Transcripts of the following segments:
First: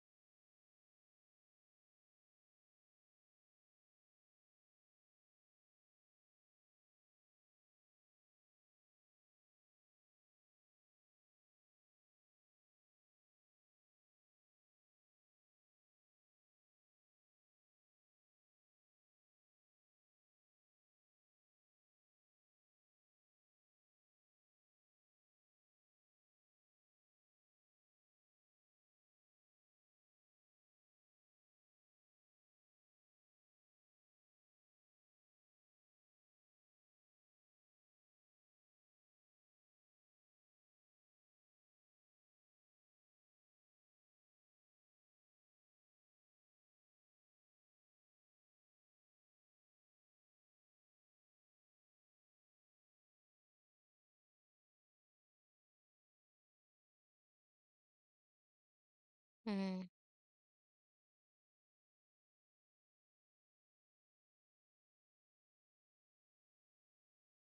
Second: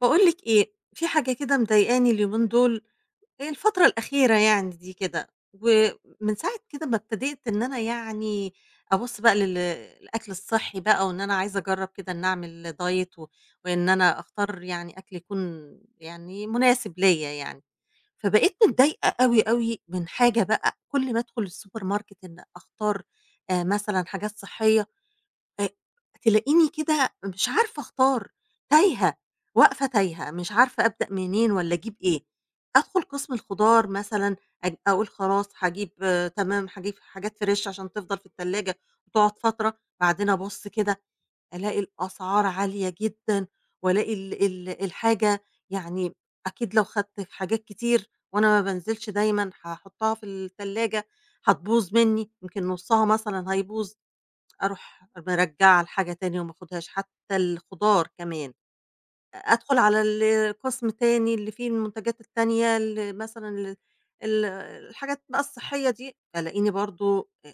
باقول لِك إيه، في حاجة كده مضايقاني اليومين دول، هي الفترة الأخيرة يعني دي كده، ومن ساعة كده ما ابتديت إن أنا يعني أبُص بقى الأكل الصحّي بقى، وإن أنا عايزة أجرّب كده إن أعمل diet و وإن أنا أختار يعني أكل يكون يعني مناسب ليّا يعني، فبقيت متضايقة أوي، أوي من حاجة بقى كل ما أدخل السوبر ماركت إن أختار مثلًا حاجات صحّية آآ تلاقيني كده مش عارفة أختار، تايهة، واقفة تايهة، مش عارفة أبدأ منين والّا أجيب إيه. أدخل قسم الخضار مثلًا أقول خلاص هاجيب تمام، هاجيب حاجات فريش عشان تفضل في التلاجة وتقعد فترة، بعدين أبُص كده ألاقي الأسعار عالية جدًا، وألاقي ال ال الحاجة يعني أكيد لو خدت في حاجات كتير وأنا ما بانزلش دايمًا هاحطها في التلاجة هتبوظ مني، يمكن نُصّها مثلًا هيبوظ. أروح مرجّعة الحاجة تاني وما آخدهاش، حتى الخضار كمان، أدخل إمم، على القسم تاني اللي فيه المنتجات التانية ال مثلًا ال ال الحاجات بقى الصحية دي، ألاقيني برضه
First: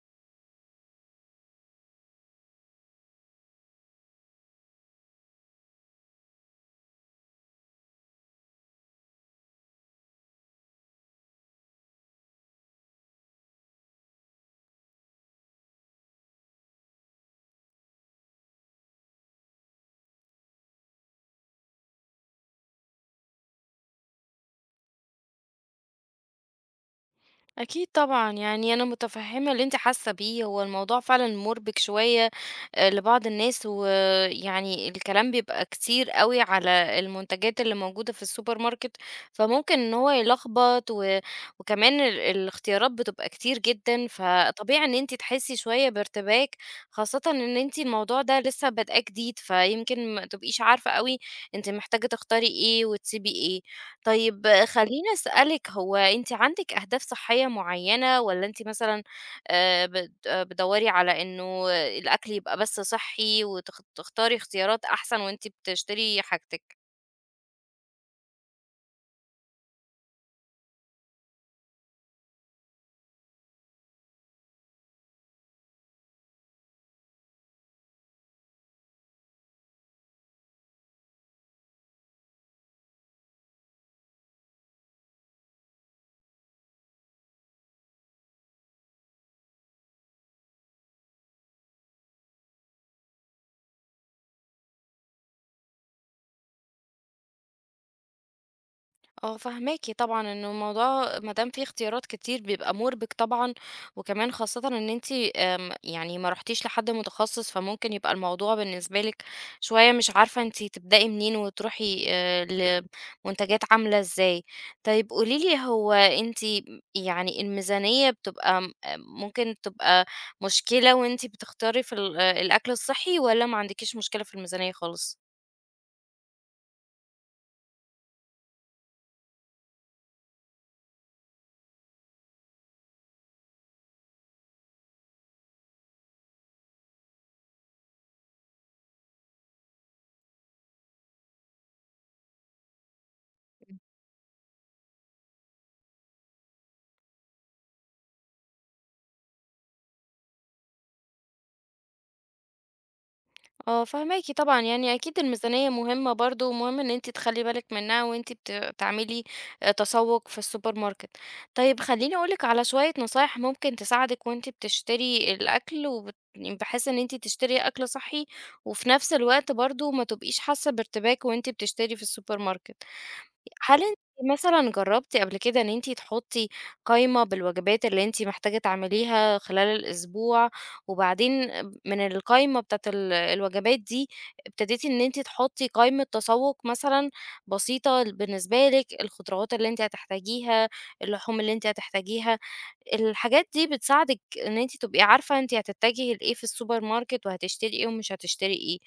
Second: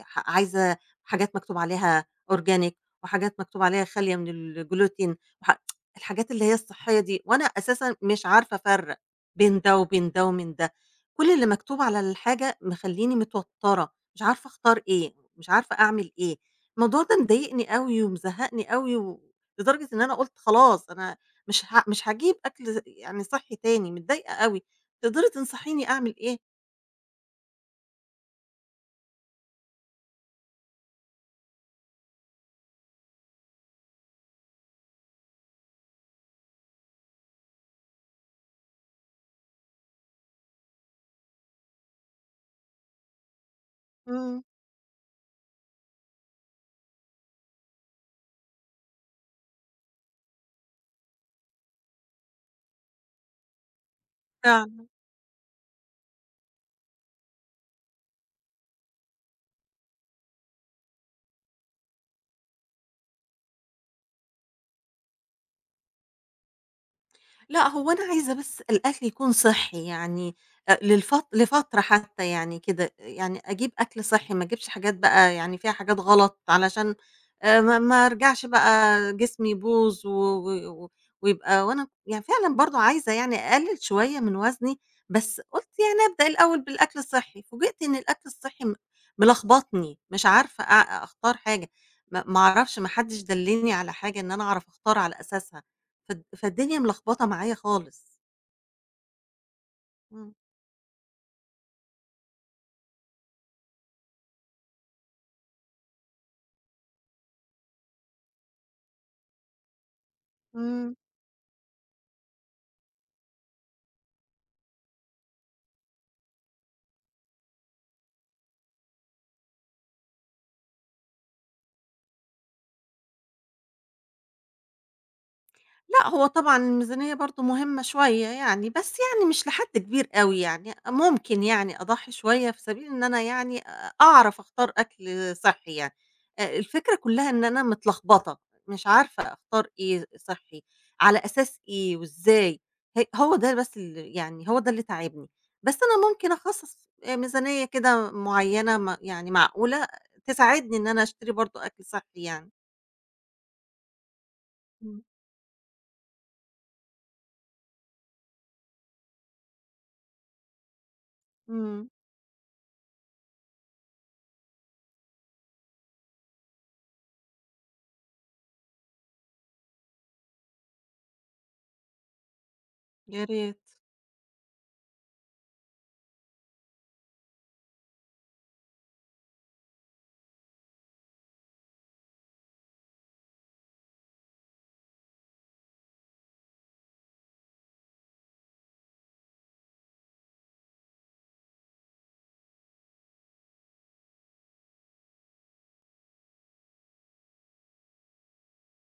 عايزة حاجات مكتوب عليها organic وحاجات مكتوب عليها خالية من الgluten وح الحاجات اللي هي الصحية دي، وأنا أساسًا مش عارفة أفرّق بين ده وبين ده ومن ده، كل اللي مكتوب على الحاجة مخلّيني متوترة، مش عارفة أختار إيه، مش عارفة أعمل إيه، الموضوع ده مضايقني أوي ومزهقني أوي لدرجة إن أنا قُلت خلاص أنا مش هاجيب أكل يعني صحّي تاني، متضايقة أوي، تقدري تنصحيني أعمل إيه؟ أكيد طبعًا، يعني أنا متفهمة اللي أنتِ حاسة بيه. هو الموضوع فعلًا مُربِك شوية لبعض الناس، ويعني الكلام بيبقى كتير أوي على المنتجات اللي موجودة في السوبر ماركت، فممكن إن هو يلخبط، وكمان الاختيارات بتبقى كتير جدًا، إمم. فطبيعي إن أنتِ تحسي شوية بارتباك، خاصةً إن أنتِ الموضوع ده لسه بادئاه جديد، فيمكن ما تبقيش عارفة أوي أنتِ محتاجة تختاري إيه وتسيبي إيه. طيب فعلًا. خلّيني أسألِك، هو أنتِ عندِك أهداف صحية معيّنة والّا أنتِ مثلًا بت آه، بتدوّري على إنه الأكل يبقى بس صحّي وتخ تختاري اختيارات أحسن وأنتِ بتشتري حاجتِك؟ لأ، هو أنا عايزة بس الأكل يكون صحّي يعني أ للفت لفترة حتى يعني كده، يعني أجيب أكل صحّي ما أجيبش حاجات بقى يعني فيها حاجات غلط علشان ما أرجعش بقى جسمي يبوظ و ويبقى وأنا يعني فعلًا برضه عايزة يعني أقلِّل شوية من وزني، بس قُلت يعني أبدأ الأول بالأكل الصحّي، فوجئت إن الأكل الصحّي ملخبطني، مش عارفة أختار حاجة، ما أعرفش ما حدّش دلِّلني على حاجة إن أنا أعرف أختار على أساسها. فالدنيا ملخبطة معايا خالص. آه، فاهماكِ طبعًا. إمم. إنه الموضوع ما دام في اختيارات كتير بيبقى مُربِك طبعًا، وكمان خاصةً إن أنتِ آمم يعني ما رُحتيش لحد متخصص، فممكن يبقى الموضوع بالنسبة لِك شوية مش عارفة أنتِ إمم. تبدئي منين وتروحي لمنتجات عاملة إزاي. طيب قولي لي، هو أنتِ يعني الميزانية بتبقى ممكن تبقى مشكلة وأنتِ بتختاري في ال اه، الأكل الصحّي والّا ما عندكيش مشكلة في الميزانية خالص؟ لأ، هو طبعًا الميزانية برضه مهمة شوية يعني، بس يعني مش لحد كبير أوي يعني، ممكن يعني أضحّي شوية في سبيل إن أنا يعني أعرف أختار أكل صحّي يعني، الفكرة كلّها إن أنا متلخبطة، مش عارفة أختار إيه صحّي، على أساس إيه وإزاي، هو ده بس يعني هو ده اللي تاعبني، بس أنا ممكن أخصّص ميزانية كده معيّنة يعني معقولة تساعدني إن أنا أشتري برضه أكل صحّي يعني. آه، فاهماكِ طبعًا. يعني إمم. أكيد الميزانية مهمة برضه، ومهم إن أنتِ تخلّي بالِك منها وأنتِ بتعملي تسوُّق في السوبر ماركت. طيب إمم، خلّيني أقول لِك على شوية نصايح ممكن تساعدِك وأنتِ بتشتري الأكل، يعني بحيث إن أنتِ تشتري أكل صحّي، وفي نفس الوقت برضه ما تبقيش حاسة بارتباك وأنتِ بتشتري في السوبر ماركت. يا ريت. هل أنتِ مثلًا جرّبتِ قبل كده إن أنتِ تحطّي قايمة بالوجبات اللي أنتِ محتاجة تعمليها خلال الأسبوع، وبعدين من القايمة بتاعة الوجبات دي ابتديتِ إن أنتِ تحطّي قايمة تسوُّق مثلًا بسيطة بالنسبة لِك، الخضروات اللي أنتِ هتحتاجيها، اللحوم اللي أنتِ هتحتاجيها؟ الحاجات دي بتساعدِك إن أنتِ تبقي عارفة أنتِ هتتجهي لإيه في السوبر ماركت، وهتشتري إيه ومش هتشتري إيه.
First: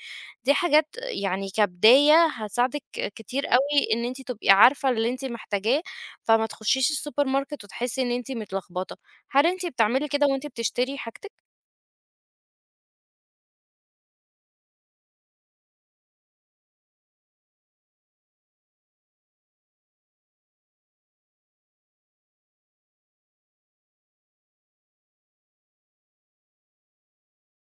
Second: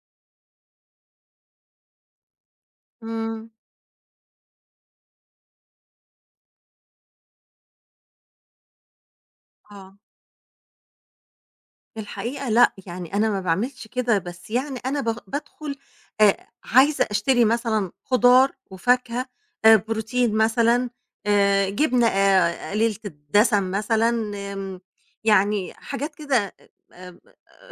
دي حاجات يعني كبداية هتساعدِك كتير إمم. أوي إن أنتِ تبقي عارفة اللي أنتِ محتاجاه، فما تخشيش السوبر ماركت وتحسي إن أنتِ متلخبطة. هل أنتِ آه، بتعملي كده وأنتِ بتشتري حاجتِك؟ الحقيقة لأ، يعني أنا ما باعملش كده، بس يعني أنا بادخل عايزة أشتري مثلًا خضار وفاكهة، بروتين مثلًا، جبنة قليلة الدسم مثلًا، آمم، يعني حاجات كده آآ،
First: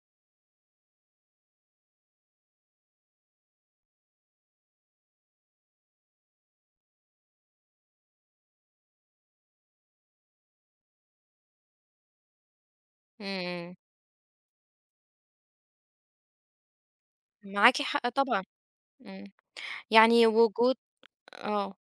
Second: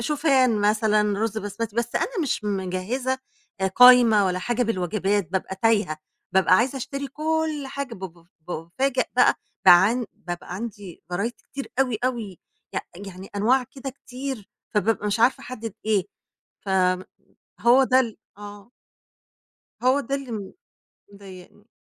شوفان مثلًا، رز بسمتي، بس أنا مش مجهزة قايمة ولا حاجة بالوجبات، بابقى تايهة، بابقى عايزة أشتري كل حاجة، ب ب بافاجأ بقى، بابقى عندي variety كتير أوي، أوي. ي يعني أنواع إمم، كده كتير، فبابقى مش عارفة أحدد إيه، معاكِ فهو ده حق ال طبعًا. آه، إمم. هو ده يعني اللي وجود، مضايقني. آه.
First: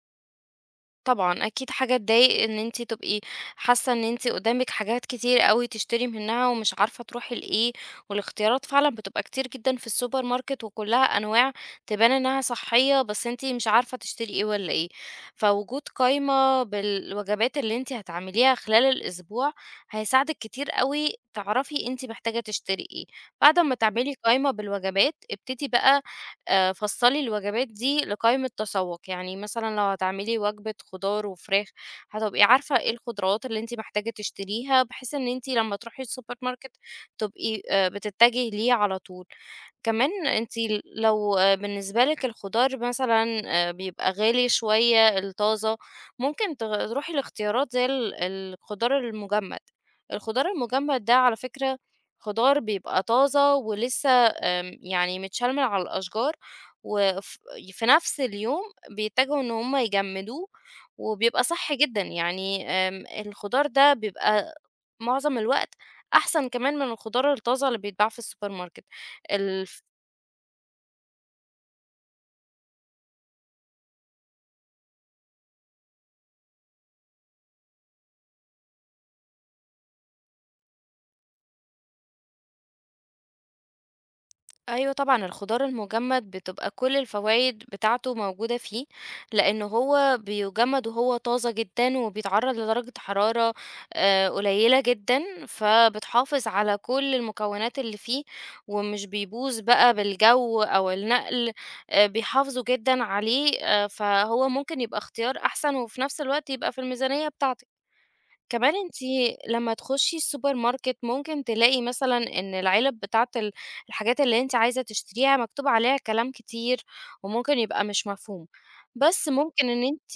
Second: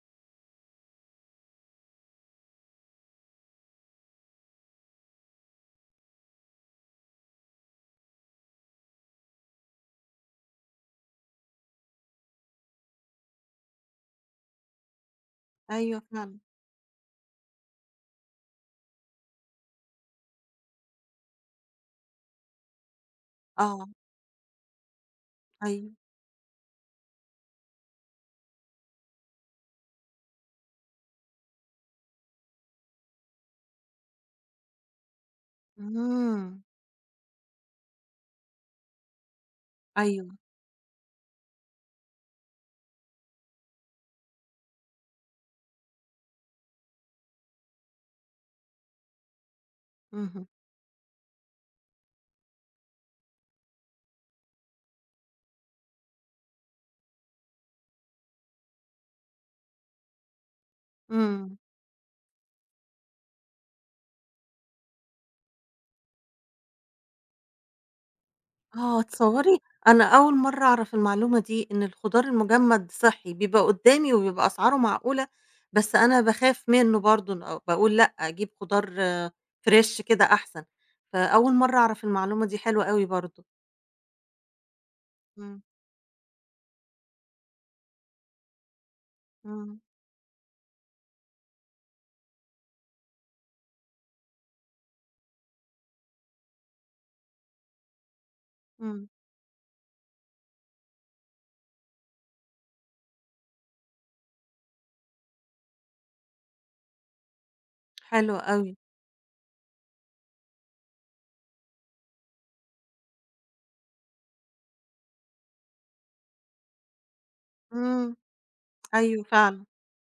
طبعًا، أكيد حاجة تضايق إن أنتِ تبقي حاسة إن أنتِ قدامِك حاجات كتير أوي تشتري منها ومش عارفة تروحي لإيه، والاختيارات فعلًا بتبقى كتير جدًا في السوبر ماركت، وكلها أنواع تبان إنها صحية، بس أنتِ مش عارفة تشتري إيه والّا إيه. فوجود أيوه فعلًا. قايمة بالوجبات اللي أنتِ هتعمليها خلال الأسبوع هيساعدِك كتير أوي تعرفي أنتِ محتاجة تشتري إيه. بعد أمّا آه. تعملي قايمة بالوجبات، ابتدي أيوه. بقى فصّلي الوجبات دي لقائمة تسوّق. يعني مثلًا لو هتعملي وجبة خضار وفراخ، هتبقي عارفة إيه الخضروات اللي أنتِ محتاجة تشتريها، بحيث إن أنتِ لمّا تروحي السوبر إمم. ماركت تبقي بتتجهي ليه على طول. كمان أيوه. أنتِ لو بالنسبة لِك الخضار مثلًا بيبقى غالي شوية الطازة، ممكن تروحي لاختيارات زي الخضار المجمد. الخضار اهم. المجمد ده على فكرة خضار بيبقى طازة ولسه، يعني متشال من على الأشجار وف في نفس اليوم بيتجهوا إن هم يجمدوه، وبيبقى إمم. صحّي جدًا. يعني الخضار ده بيبقى معظم الوقت أحسن كمان من الخضار الطازة اللي بيتباع في السوبر ماركت. آه، تصوّري ال أنا أول مرّة أعرف المعلومة دي، إن الخضار المجمد صحّي، بيبقى قدّامي وبيبقى أسعاره معقولة، بس أنا باخاف منه برضه أو باقول لأ، أجيب خضار آه، فريش كده أحسن، فأول مرّة أعرف المعلومة دي، حلوة أوي برضه. أيوه طبعًا، إمم. الخضار المُجمّد بتبقى كل الفوايد بتاعته موجودة فيه، لإن إمم. هو بيُجمّد وهو طازة جدًا، وبيتعرّض لدرجة حرارة قليلة جدًا، فبتحافظ على كل المكونات اللي فيه، ومش إمم. بيبوظ بقى بالجَو أو النقل. بيحافظوا جدًا عليه، فهو ممكن يبقى اختيار أحسن وفي نفس الوقت يبقى في الميزانية بتاعتِك. حلو أوي. كمان أنتِ لمّا تخشي السوبر ماركت ممكن تلاقي مثلًا إن العلب بتاعة الحاجات اللي أنتِ عايزة تشتريها مكتوب عليها كلام كتير، وممكن يبقى مش إمم، مفهوم، أيوه بس فعلًا. ممكن إن أنتِ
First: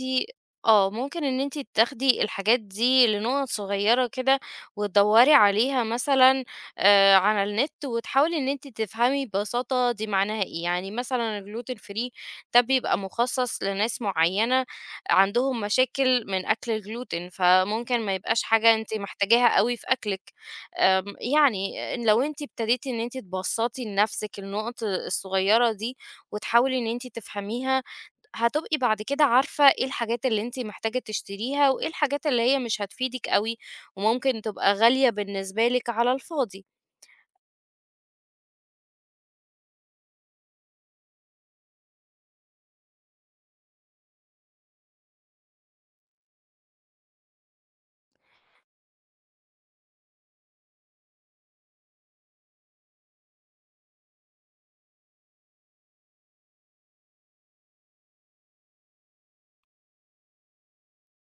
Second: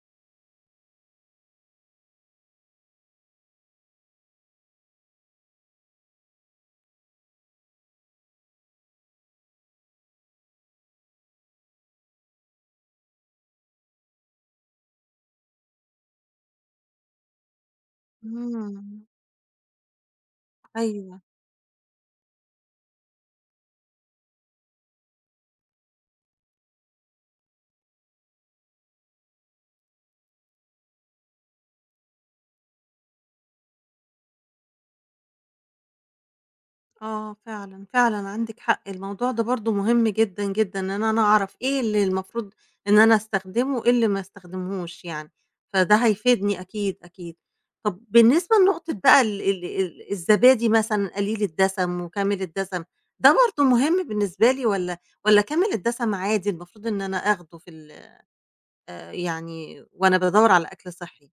آه، ممكن إن أنتِ تاخدي الحاجات دي لنُقَط صغيّرة كده وتدوّري عليها مثلًا على النت، وتحاولي إن أنتِ تفهمي ببساطة دي معناها إيه. يعني مثلًا الgluten free ده بيبقى مخصص لناس معيّنة عندهم مشاكل من أكل الgluten، فممكن ما يبقاش حاجة أنتِ إمم، محتاجاها أوي في أكلِك. أيوه. يعني لو أنتِ ابتديتِ إن أنتِ تبسّطي لنفسِك النُقَط الصغيّرة دي وتحاولي إن أنتِ تفهميها، هتبقي بعد كده عارفة إيه الحاجات اللي أنتِ محتاجة تشتريها، وإيه الحاجات اللي هي مش هتفيدِك أوي وممكن تبقى غالية بالنسبة لِك على الفاضي. آه فعلًا، فعلًا عندِك حق، الموضوع ده برضه مهم جدًا، جدًا، إن أنا أعرف إيه اللي المفروض إن أنا أستخدمه وإيه اللي ما أستخدمهوش يعني، فده هيفيدني أكيد، أكيد. طب بالنسبة لنقطة بقى ال ال ال الزبادي مثلًا قليل الدسم وكامل الدسم، ده برضه مهم بالنسبة لي والّا كامل الدسم عادي المفروض إن أنا آخده في يعني وأنا بادوّر على أكل صحّي؟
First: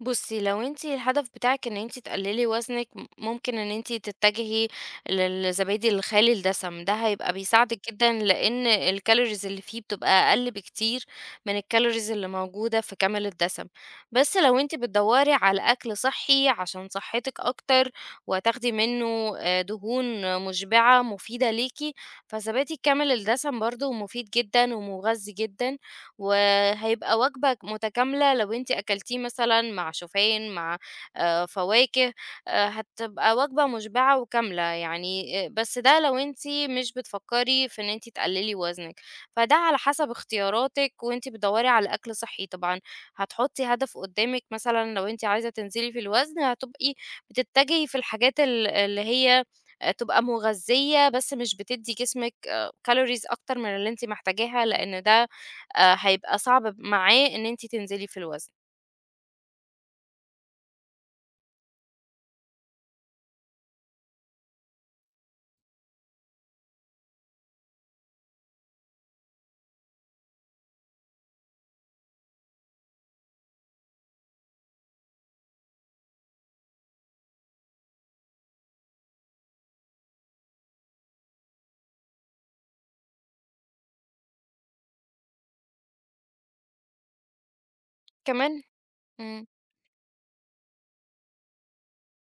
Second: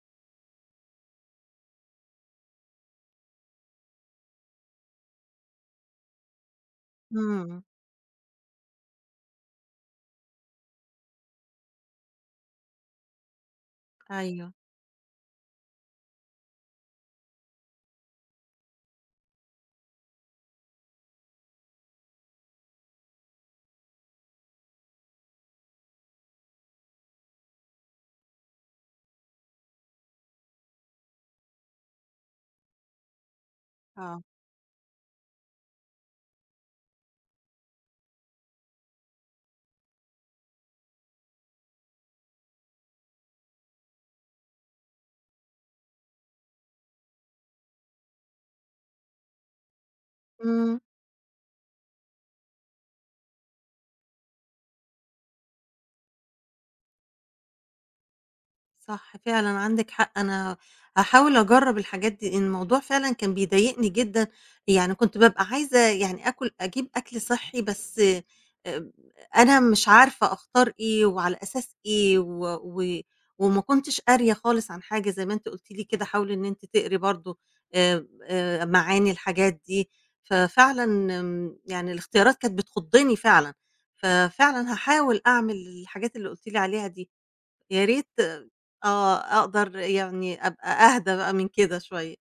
بُصّي، لو أنتِ الهدف بتاعِك إن أنتِ تقللي وزنِك، ممكن إن أنتِ تتجهي للزبادي الخالي الدسم، ده هيبقى إمم، بيساعدِك جدًا، لإن الcalories اللي فيه بتبقى أقل بكتير من الcalories اللي موجودة في كامل الدسم. بس أيوه. لو أنتِ بتدوّري على أكل صحّي عشان صحتِك أكتر، وهتاخدي منه دهون مشبعة مفيدة ليكِ، فزبادي كامل الدسم برضه مفيد جدًا ومغذي جدًا. وهيبقى وجبة متكاملة لو أنتِ أكلتيه مثلًا مع شوفان، مع فواكه. هتبقى وجبة مشبعة آه، وكاملة يعني. بس ده لو أنتِ مش بتفكّري في إن أنتِ تقللي وزنِك، فده على حسب اختياراتِك وأنتِ بتدوّري على أكل صحّي طبعًا. هتحطّي هدف قدّامِك مثلًا، لو أنتِ عايزة تنزلي في الوزن هتبقي بتتجهي في الحاجات اللي هي تبقى إمم، مغذية بس مش بتدّي جسمِك calories أكتر من اللي أنتِ محتاجاها، لإن ده هيبقى صعب معاه إن أنتِ تنزلي في الوزن. صح فعلًا عندِك حق، أنا هاحاول أجرّب الحاجات دي، الموضوع فعلًا كان بيضايقني جدًا، يعني كنت بابقى عايزة يعني آكل أجيب أكل صحّي بس أنا مش عارفة أختار إيه وعلى أساس إيه و وما كنتش قارية خالص عن حاجة زي ما أنتِ قُلتِ لي كده حاولي إن أنتِ تقري برضه معاني الحاجات دي، ففعلًا يعني الاختيارات كانت بتخُضّني فعلًا، ففعلًا هاحاول أعمل الحاجات اللي قُلتِ لي عليها دي. يا ريت كمان آه، إمم. أقدر يعني أبقى أهدى بقى من كده شوية.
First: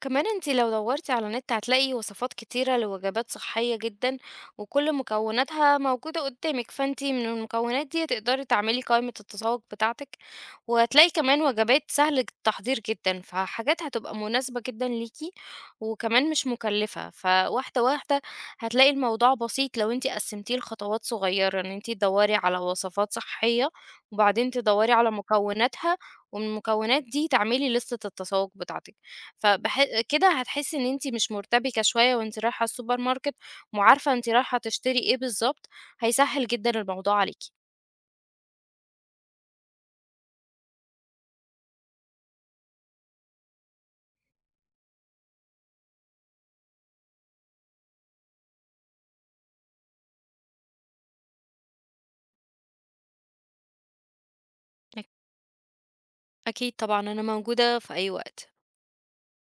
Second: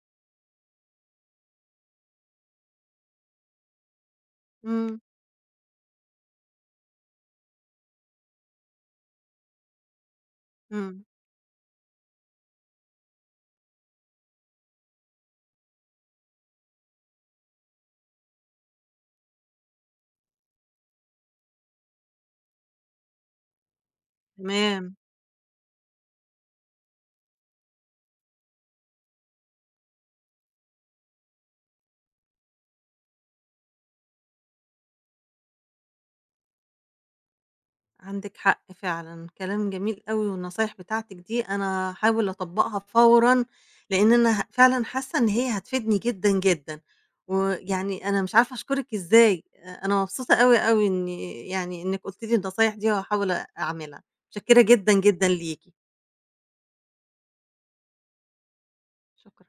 كمان انت لو دورتي على النت، هتلاقي وصفات كتيرة لوجبات صحية جدا، وكل إمم. مكوناتها موجودة قدامك، فانت من المكونات دي تقدري تعملي قائمة التذوق بتاعتك. إمم. وهتلاقي كمان وجبات سهلة التحضير جدا، فحاجات هتبقى مناسبة جدا ليكي، وكمان مش مكلفة. فواحدة واحدة هتلاقي الموضوع بسيط، لو انت قسمتيه لخطوات صغيرة، ان انت تدوري على وصفات صحية، وبعدين تدوري تمام، على مكوناتها، ومن المكونات دي تعملي لستة التسوق بتاعتك. كده هتحسي إن أنتِ مش مرتبكة شوية وأنتِ رايحة السوبر ماركت، وعارفة أنتِ رايحة تشتري إيه بالضبط، هيسهّل جدًا الموضوع عليكِ. عندِك حق فعلًا، كلام جميل أوي والنصايح بتاعتِك دي أنا هاحاول أطبّقها فورًا، لإن أنا فعلًا حاسة إن هي هتفيدني جدًا، جدًا، ويعني أنا مش عارفة أشكرِك إزاي، أنا مبسوطة أوي، أوي إني يعني إنِّك قُلتِ لي النصايح دي وهاحاول أعملها، متشكرة جدًا، أك جدًا ليكِ، أكيد طبعًا، أنا موجودة في أي وقت. شكرًا.